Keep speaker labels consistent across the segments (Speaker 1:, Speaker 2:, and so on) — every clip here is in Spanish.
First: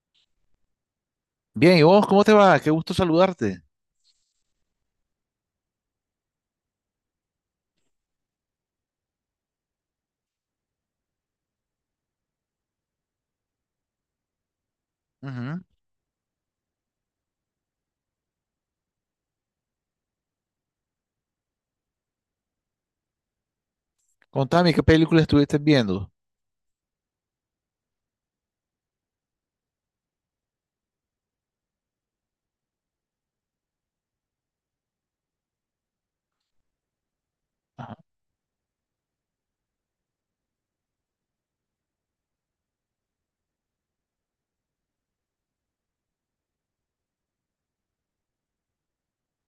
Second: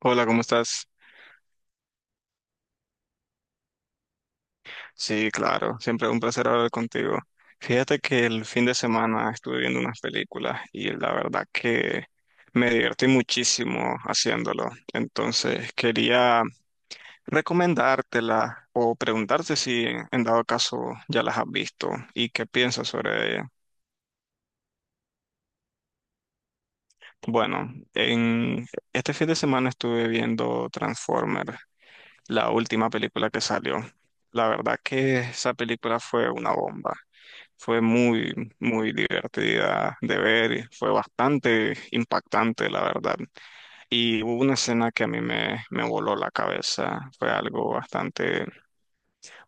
Speaker 1: Hola, ¿cómo estás?
Speaker 2: Bien, ¿y vos cómo te va? Qué gusto saludarte.
Speaker 1: Sí, claro, siempre un placer hablar contigo. Fíjate que el fin de semana estuve viendo unas películas y la verdad que me divertí muchísimo haciéndolo.
Speaker 2: Ujú.
Speaker 1: Entonces quería recomendártela o preguntarte si en dado caso ya las has visto y qué piensas sobre ella.
Speaker 2: Contame, ¿qué película estuviste viendo?
Speaker 1: Bueno, en este fin de semana estuve viendo Transformer, la última película que salió. La verdad que esa película fue una bomba. Fue
Speaker 2: Ajá.
Speaker 1: muy, muy divertida de ver, y fue bastante impactante, la verdad. Y hubo una escena que a mí me voló la cabeza, fue algo bastante,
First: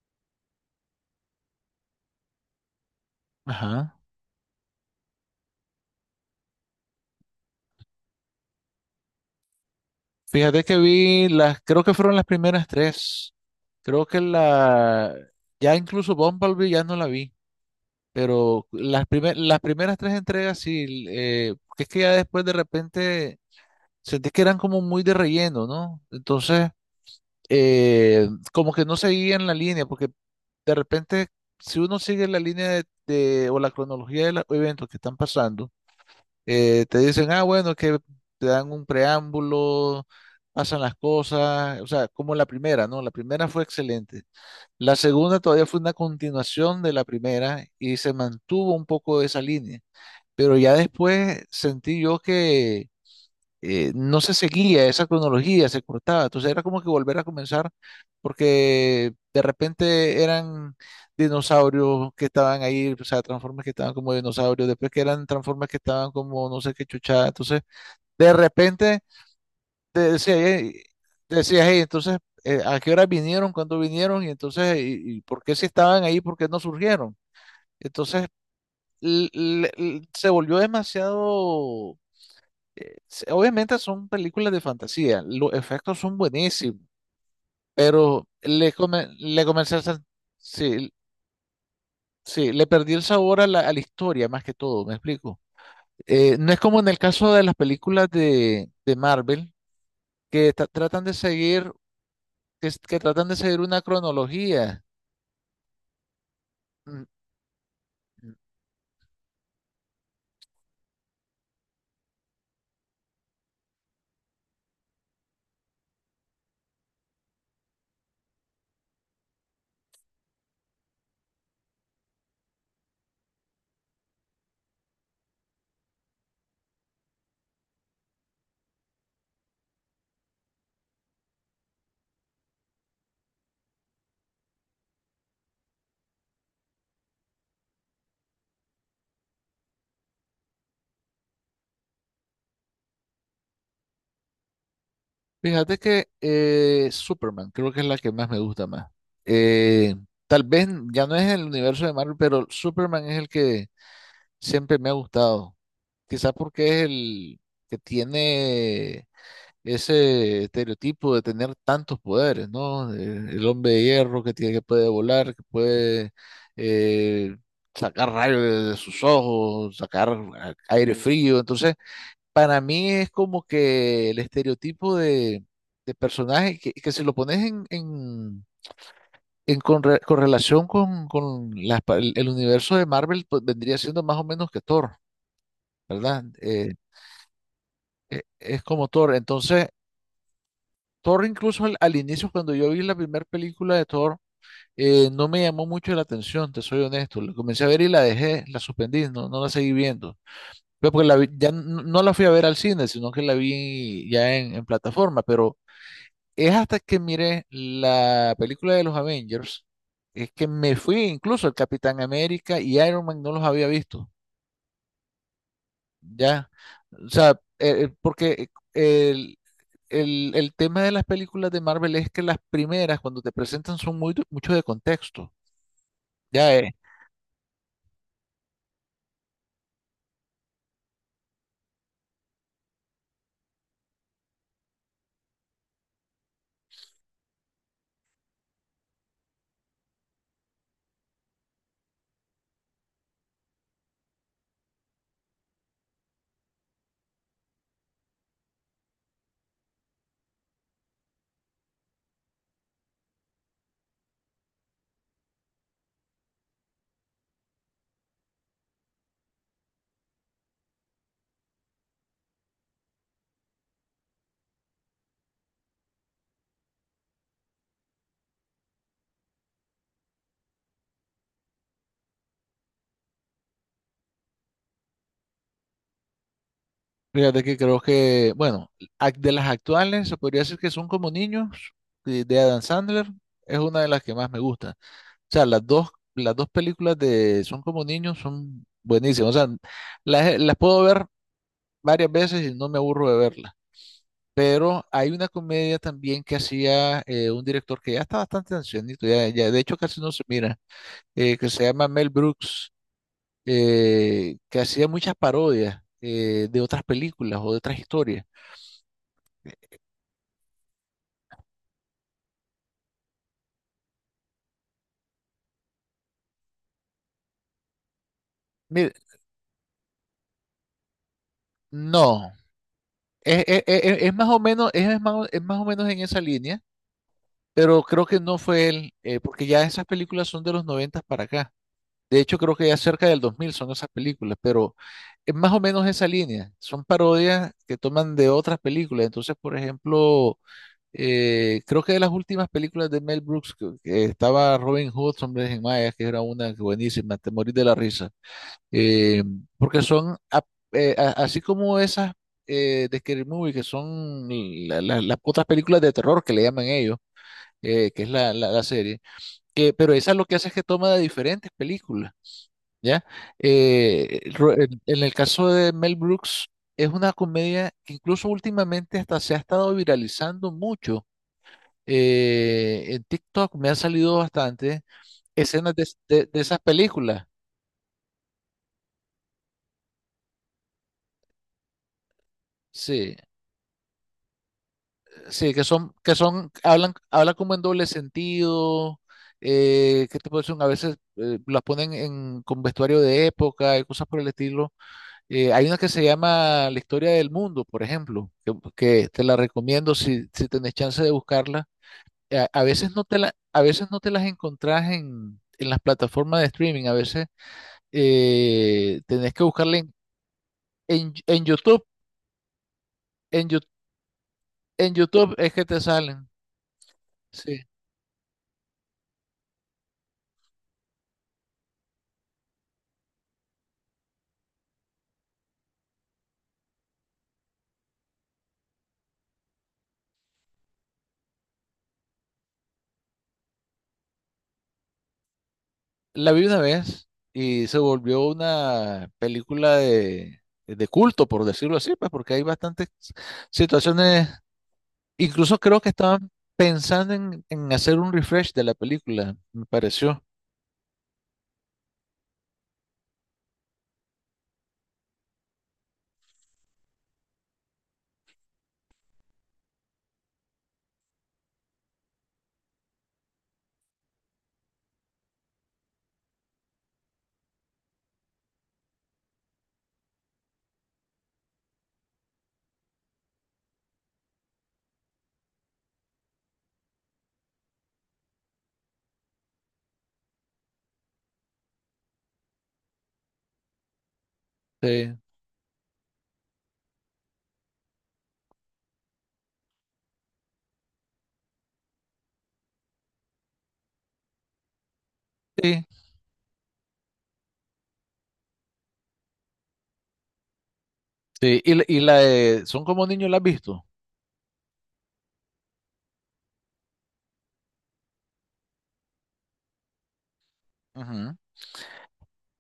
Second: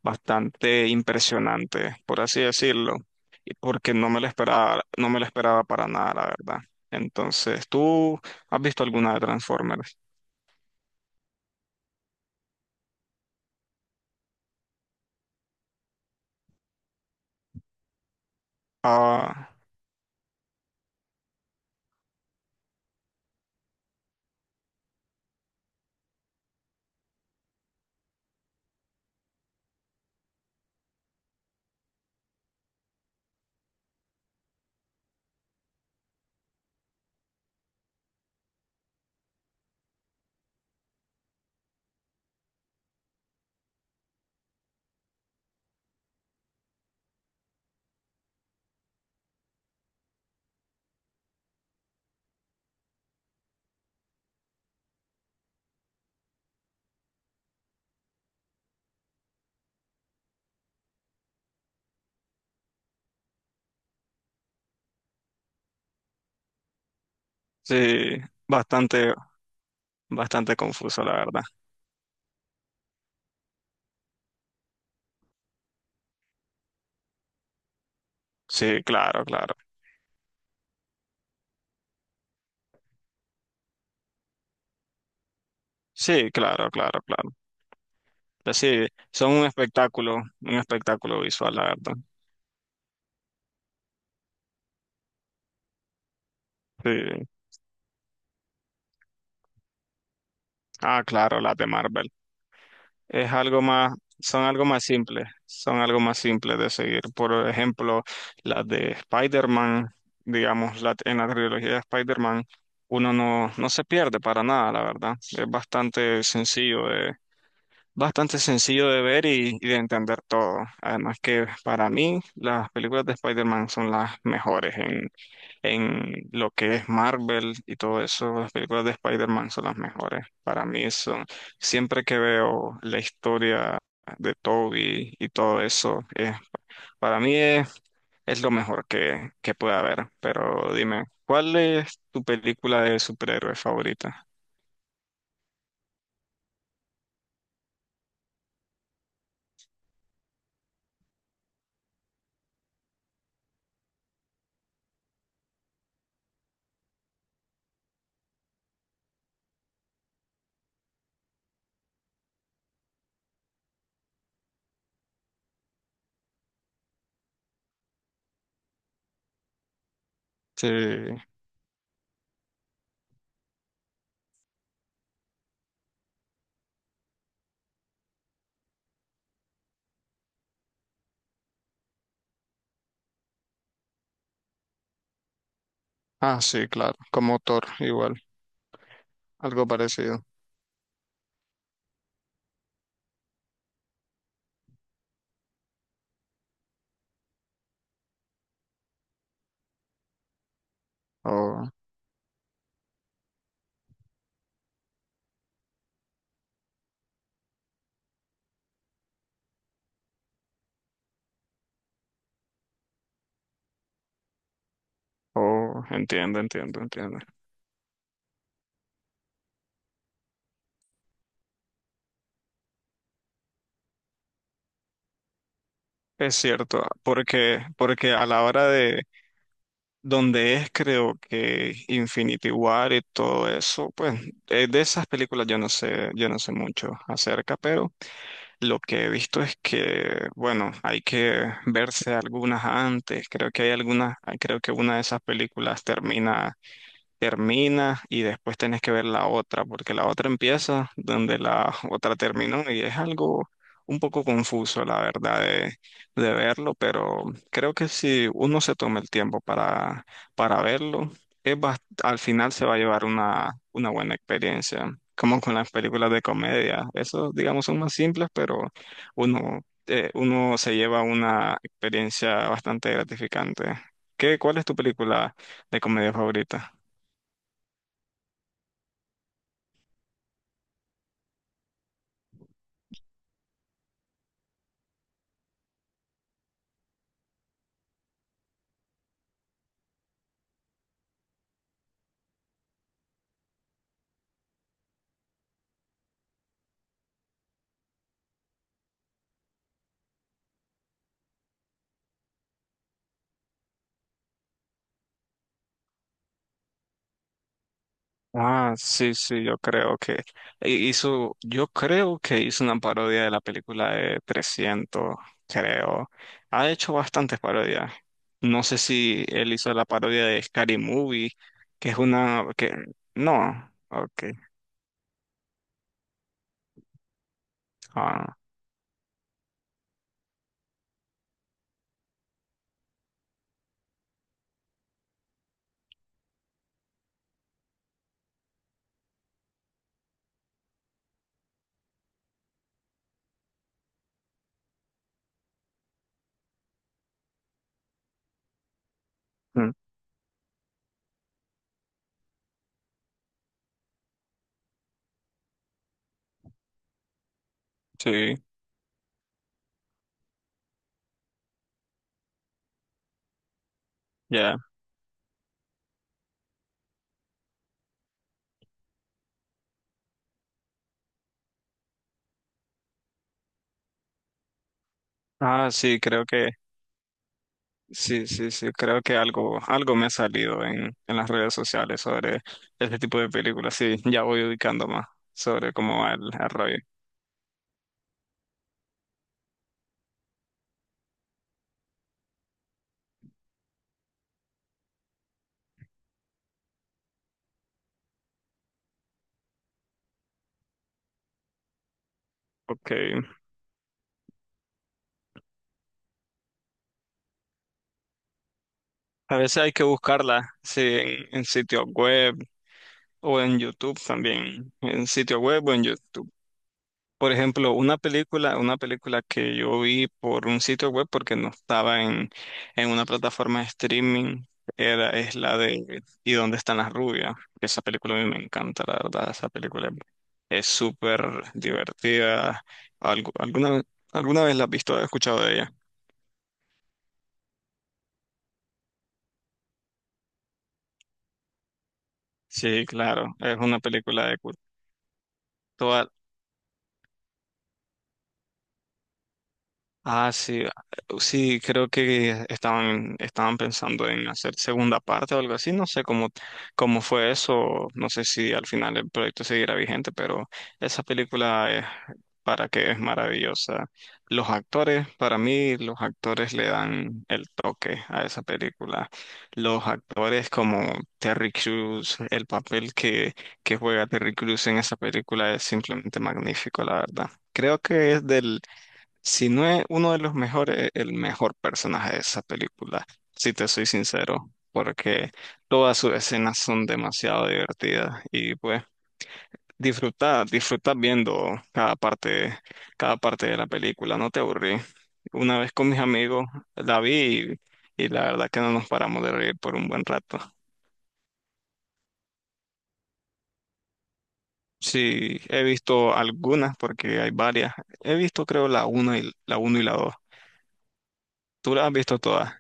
Speaker 1: bastante impresionante, por así decirlo, y porque
Speaker 2: Ajá.
Speaker 1: no me la esperaba, no me la esperaba para nada, la verdad. Entonces, ¿tú has visto alguna de Transformers?
Speaker 2: Fíjate que vi las, creo que fueron las primeras tres. Creo que la, ya incluso Bumblebee ya no la vi, pero las, primer-
Speaker 1: Ah,
Speaker 2: las primeras tres entregas sí, porque es que ya después de repente sentí que eran como muy de relleno, ¿no? Entonces, como que no seguían la línea, porque de repente, si uno sigue la línea o la cronología de los eventos que están pasando, te dicen, ah, bueno, que te dan un preámbulo, pasan las cosas, o sea, como la primera, ¿no? La primera fue excelente. La segunda todavía fue una continuación de la primera y se mantuvo un poco esa línea, pero ya después sentí yo no se seguía esa cronología, se cortaba. Entonces era como que volver a comenzar porque de repente eran dinosaurios que estaban ahí, o sea, transformes que estaban como dinosaurios, después que eran transformes que estaban como no sé qué chuchada. Entonces,
Speaker 1: sí,
Speaker 2: de repente
Speaker 1: bastante,
Speaker 2: te decía,
Speaker 1: bastante
Speaker 2: "Ey",
Speaker 1: confuso, la
Speaker 2: te
Speaker 1: verdad.
Speaker 2: decías, "Ey, entonces, ¿a qué hora vinieron? ¿Cuándo vinieron? Y entonces, y por qué si estaban ahí? ¿Por qué no surgieron? Entonces,
Speaker 1: Sí, claro, claro.
Speaker 2: se volvió demasiado obviamente son películas de fantasía, los efectos son
Speaker 1: Sí, claro,
Speaker 2: buenísimos,
Speaker 1: claro, claro.
Speaker 2: pero
Speaker 1: Pues sí, son
Speaker 2: le comencé a sen-
Speaker 1: un
Speaker 2: sí,
Speaker 1: espectáculo visual, la verdad.
Speaker 2: sí, le perdí el sabor a la historia más que todo, ¿me explico? No es como en el
Speaker 1: Sí.
Speaker 2: caso de las películas de Marvel, que
Speaker 1: Ah,
Speaker 2: tratan de
Speaker 1: claro, las de
Speaker 2: seguir,
Speaker 1: Marvel.
Speaker 2: que tratan
Speaker 1: Es
Speaker 2: de seguir
Speaker 1: algo
Speaker 2: una
Speaker 1: más, son algo
Speaker 2: cronología.
Speaker 1: más simples, son algo más simples de seguir.
Speaker 2: Mm,
Speaker 1: Por ejemplo,
Speaker 2: mm.
Speaker 1: las de Spider-Man, digamos, en la trilogía de Spider-Man, uno no se pierde para nada, la verdad. Es bastante sencillo de ver y de entender todo. Además que para mí, las películas de Spider-Man son las mejores en lo que es Marvel y todo eso, las películas de Spider-Man son las mejores. Para mí son, siempre que veo la historia de Toby y todo eso, para mí es lo mejor que puede haber. Pero dime, ¿cuál es tu película de superhéroe favorita?
Speaker 2: Fíjate que Superman creo que es la que más me gusta más. Eh, Tal vez ya no es el universo de Marvel, pero Superman es el que siempre me ha gustado. Quizás porque es el que tiene ese estereotipo de tener tantos poderes, ¿no? El hombre de hierro que tiene, que puede volar, que puede eh, sacar rayos de sus ojos, sacar
Speaker 1: Sí.
Speaker 2: aire, sí, frío. Entonces, para mí es como que el estereotipo de personaje que si lo pones en correlación con el universo de Marvel, pues vendría siendo más o menos que Thor, ¿verdad?
Speaker 1: Ah, sí, claro, como Thor, igual,
Speaker 2: Es como Thor.
Speaker 1: algo
Speaker 2: Entonces,
Speaker 1: parecido.
Speaker 2: Thor incluso al inicio, cuando yo vi la primera película de Thor, no me llamó mucho la atención, te soy honesto. La comencé a ver y la dejé, la suspendí, no, no la seguí viendo. Pero porque la vi- ya
Speaker 1: Oh,
Speaker 2: n- no la fui a ver al cine, sino que la vi ya en plataforma. Pero es hasta que miré la película de los Avengers, es que me fui incluso el Capitán América y Iron Man no los había visto.
Speaker 1: oh, entiendo,
Speaker 2: Ya,
Speaker 1: entiendo,
Speaker 2: o
Speaker 1: entiendo.
Speaker 2: sea, porque el tema de las películas de Marvel es que las primeras, cuando te presentan, son mucho de contexto.
Speaker 1: Es
Speaker 2: Ya,
Speaker 1: cierto, porque, porque a la hora de, donde es creo que Infinity War y todo eso, pues de esas películas yo no sé mucho acerca, pero lo que he visto es que, bueno, hay que verse algunas antes, creo que hay algunas, ah, creo que una de esas películas termina y después tenés que ver la otra, porque la otra empieza donde la otra terminó y es algo un poco confuso, la verdad, de verlo, pero creo que si uno se toma el tiempo para verlo, es al final se va a llevar una buena experiencia, como con las películas de comedia. Esos, digamos, son más simples, pero uno, uno se lleva una experiencia bastante gratificante. ¿Qué, cuál es tu película de comedia favorita?
Speaker 2: fíjate que creo que, bueno, de las actuales, se podría decir que son como niños, de Adam Sandler, es una de las que más me gusta. O sea, las dos películas de Son como niños son buenísimas. O sea, las puedo ver varias veces y no me aburro de verlas. Pero hay una comedia también que hacía un director que ya está bastante ancianito, ya de hecho casi no se mira que se llama Mel Brooks, que hacía muchas parodias de otras películas o de otras historias.
Speaker 1: Ah, sí, sí, yo creo que hizo, yo creo que hizo una parodia de la película de 300, creo. Ha hecho bastantes parodias. No sé
Speaker 2: Mire,
Speaker 1: si él hizo la parodia de Scary Movie, que es
Speaker 2: no,
Speaker 1: una, que,
Speaker 2: es, es-
Speaker 1: no,
Speaker 2: es- es
Speaker 1: ok,
Speaker 2: más o menos, es más, es más o menos en esa línea, pero creo que
Speaker 1: ah,
Speaker 2: no fue él, porque ya esas películas son de los 90 para acá. De hecho, creo que ya cerca del 2000 son esas películas, pero es más o menos esa línea. Son parodias que toman de otras películas. Entonces, por ejemplo, creo que de las últimas películas de Mel Brooks, que estaba Robin Hood, Hombres en Mayas, que era una buenísima, te morís de la risa. Eh,
Speaker 1: mm,
Speaker 2: porque son, así como esas de Scary Movie, que son las otras películas de terror que le llaman ellos, que es la,
Speaker 1: sí,
Speaker 2: la, la serie, pero esa lo que hace es que toma de diferentes películas, ¿ya? Eh, ro-
Speaker 1: ya.
Speaker 2: en en el caso de Mel Brooks, es una comedia que incluso últimamente hasta se ha estado viralizando mucho en TikTok me ha salido bastante
Speaker 1: Ah,
Speaker 2: escenas de,
Speaker 1: sí, creo
Speaker 2: de- de
Speaker 1: que,
Speaker 2: esas películas.
Speaker 1: sí, sí, sí, creo que algo, algo me ha salido en las redes sociales sobre este
Speaker 2: Sí,
Speaker 1: tipo de películas, sí, ya voy ubicando más
Speaker 2: sí,
Speaker 1: sobre cómo va el rollo.
Speaker 2: hablan como en doble sentido. ¿Qué te puedo decir? A veces las ponen con vestuario de época y cosas por el estilo. Hay una que se llama La historia del mundo, por ejemplo, que te la recomiendo si tenés chance de buscarla. A
Speaker 1: Ok.
Speaker 2: veces no te la, a veces no te las encontrás en las plataformas de streaming, a veces tenés
Speaker 1: A
Speaker 2: que
Speaker 1: veces hay
Speaker 2: buscarla
Speaker 1: que buscarla, sí,
Speaker 2: En, en
Speaker 1: en
Speaker 2: YouTube.
Speaker 1: sitios web o
Speaker 2: en,
Speaker 1: en
Speaker 2: Yu-
Speaker 1: YouTube también,
Speaker 2: en
Speaker 1: en
Speaker 2: YouTube
Speaker 1: sitio
Speaker 2: es que
Speaker 1: web o
Speaker 2: te
Speaker 1: en
Speaker 2: salen.
Speaker 1: YouTube. Por
Speaker 2: Sí.
Speaker 1: ejemplo, una película que yo vi por un sitio web porque no estaba en una plataforma de streaming, era, es la de ¿Y dónde están las rubias? Esa película a mí me encanta, la verdad, esa película es súper divertida. Algu- alguna, ¿Alguna vez la has visto o has escuchado de ella?
Speaker 2: La vi una vez y se volvió una película de culto, por decirlo así, pues porque hay
Speaker 1: Sí,
Speaker 2: bastantes
Speaker 1: claro, es una película
Speaker 2: situaciones.
Speaker 1: de culto.
Speaker 2: Incluso creo que estaban pensando en hacer un refresh de la película, me pareció.
Speaker 1: Ah, sí, ah, sí, creo que estaban, estaban pensando en hacer segunda parte o algo así, no sé cómo, cómo fue eso, no sé si al final el proyecto seguirá vigente, pero esa película es para que es maravillosa. Los actores, para mí, los actores le dan el toque a esa película. Los actores como Terry Crews, el papel que juega Terry Crews en esa película es simplemente magnífico, la verdad. Creo que es del si no es uno de los mejores, es el mejor personaje de esa película, si te soy sincero,
Speaker 2: Sí,
Speaker 1: porque todas sus escenas son demasiado divertidas y pues disfruta, disfruta viendo cada parte de la película, no te aburrí. Una vez
Speaker 2: sí,
Speaker 1: con mis amigos la vi y la verdad que no nos paramos de reír por un buen rato.
Speaker 2: sí. Y, la de Son como niños, ¿la has visto?
Speaker 1: Sí, he visto algunas porque hay varias. He visto creo la 1 y la uno y la dos.
Speaker 2: Ujú.
Speaker 1: ¿Tú las has visto todas?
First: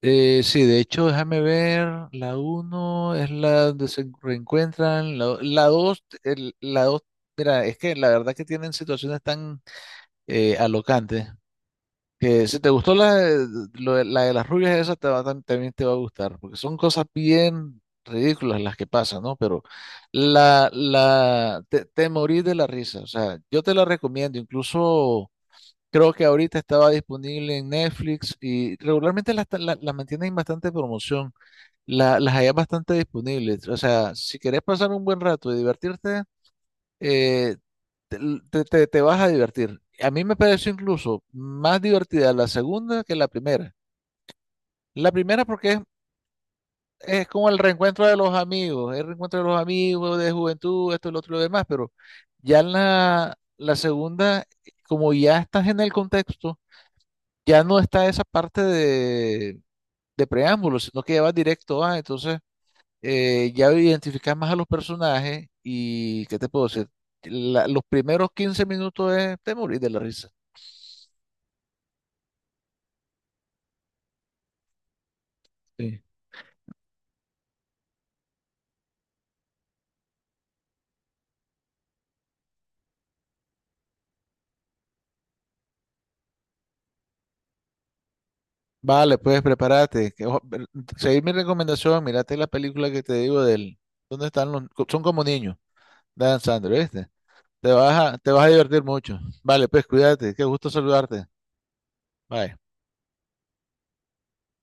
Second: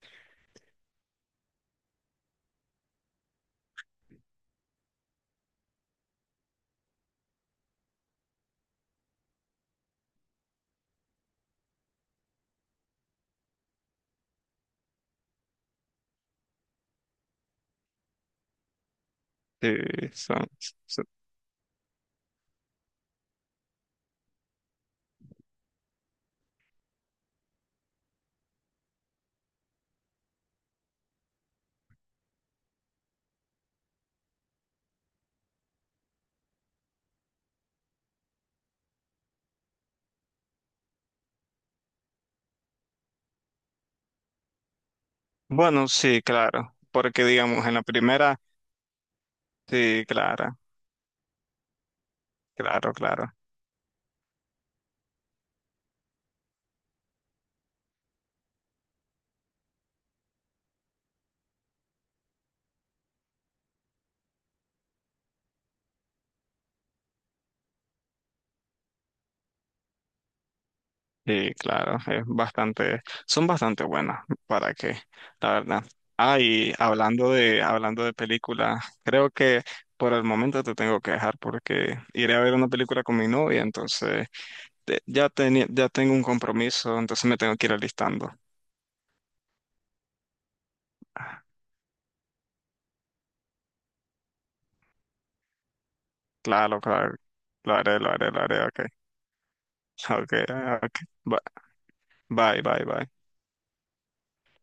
Speaker 2: Sí, de hecho, déjame ver, la uno es la donde se reencuentran, la 2. La 2, mira, es que la verdad que tienen situaciones tan alocantes, que si te gustó la de las rubias, esa te va también te va a gustar, porque son cosas bien ridículas las que pasan, ¿no? Pero
Speaker 1: Sí, son,
Speaker 2: te morís de la risa, o sea, yo te la recomiendo, incluso. Creo que ahorita estaba disponible en Netflix y regularmente las mantienen en bastante promoción, las hay bastante disponibles. O sea, si querés pasar un buen rato y divertirte, eh, te, te vas a divertir. A mí me pareció incluso más divertida la segunda que la primera. La primera porque es,
Speaker 1: Bueno, sí, claro, porque
Speaker 2: es como el
Speaker 1: digamos, en la
Speaker 2: reencuentro de los
Speaker 1: primera,
Speaker 2: amigos, el reencuentro de los
Speaker 1: sí,
Speaker 2: amigos, de
Speaker 1: claro,
Speaker 2: juventud, esto, lo otro y lo demás, pero ya en
Speaker 1: claro, claro,
Speaker 2: la segunda, como ya estás en el contexto ya no está esa parte de preámbulos, sino que ya vas directo a, entonces ya identificas más a los personajes y, ¿qué te puedo decir? Los primeros 15 minutos es te morís de la risa.
Speaker 1: sí, claro, es bastante, son bastante buenas, ¿para que La verdad.
Speaker 2: Sí.
Speaker 1: Ah, y hablando de películas, creo que por el momento te tengo que dejar porque iré a ver una película con mi novia, entonces ya tenía, ya tengo un compromiso, entonces me tengo que ir alistando.
Speaker 2: Vale, pues prepárate, seguí mi recomendación, mírate la película que te digo del. ¿Dónde están los? Son como niños, Dan
Speaker 1: Claro,
Speaker 2: Sandler, ¿viste?
Speaker 1: claro,
Speaker 2: Te
Speaker 1: lo haré, lo
Speaker 2: vas a,
Speaker 1: haré,
Speaker 2: te
Speaker 1: lo
Speaker 2: vas a
Speaker 1: haré, ok,
Speaker 2: divertir mucho. Vale, pues
Speaker 1: ok,
Speaker 2: cuídate, qué gusto
Speaker 1: ok,
Speaker 2: saludarte. Bye.
Speaker 1: bye, bye, bye.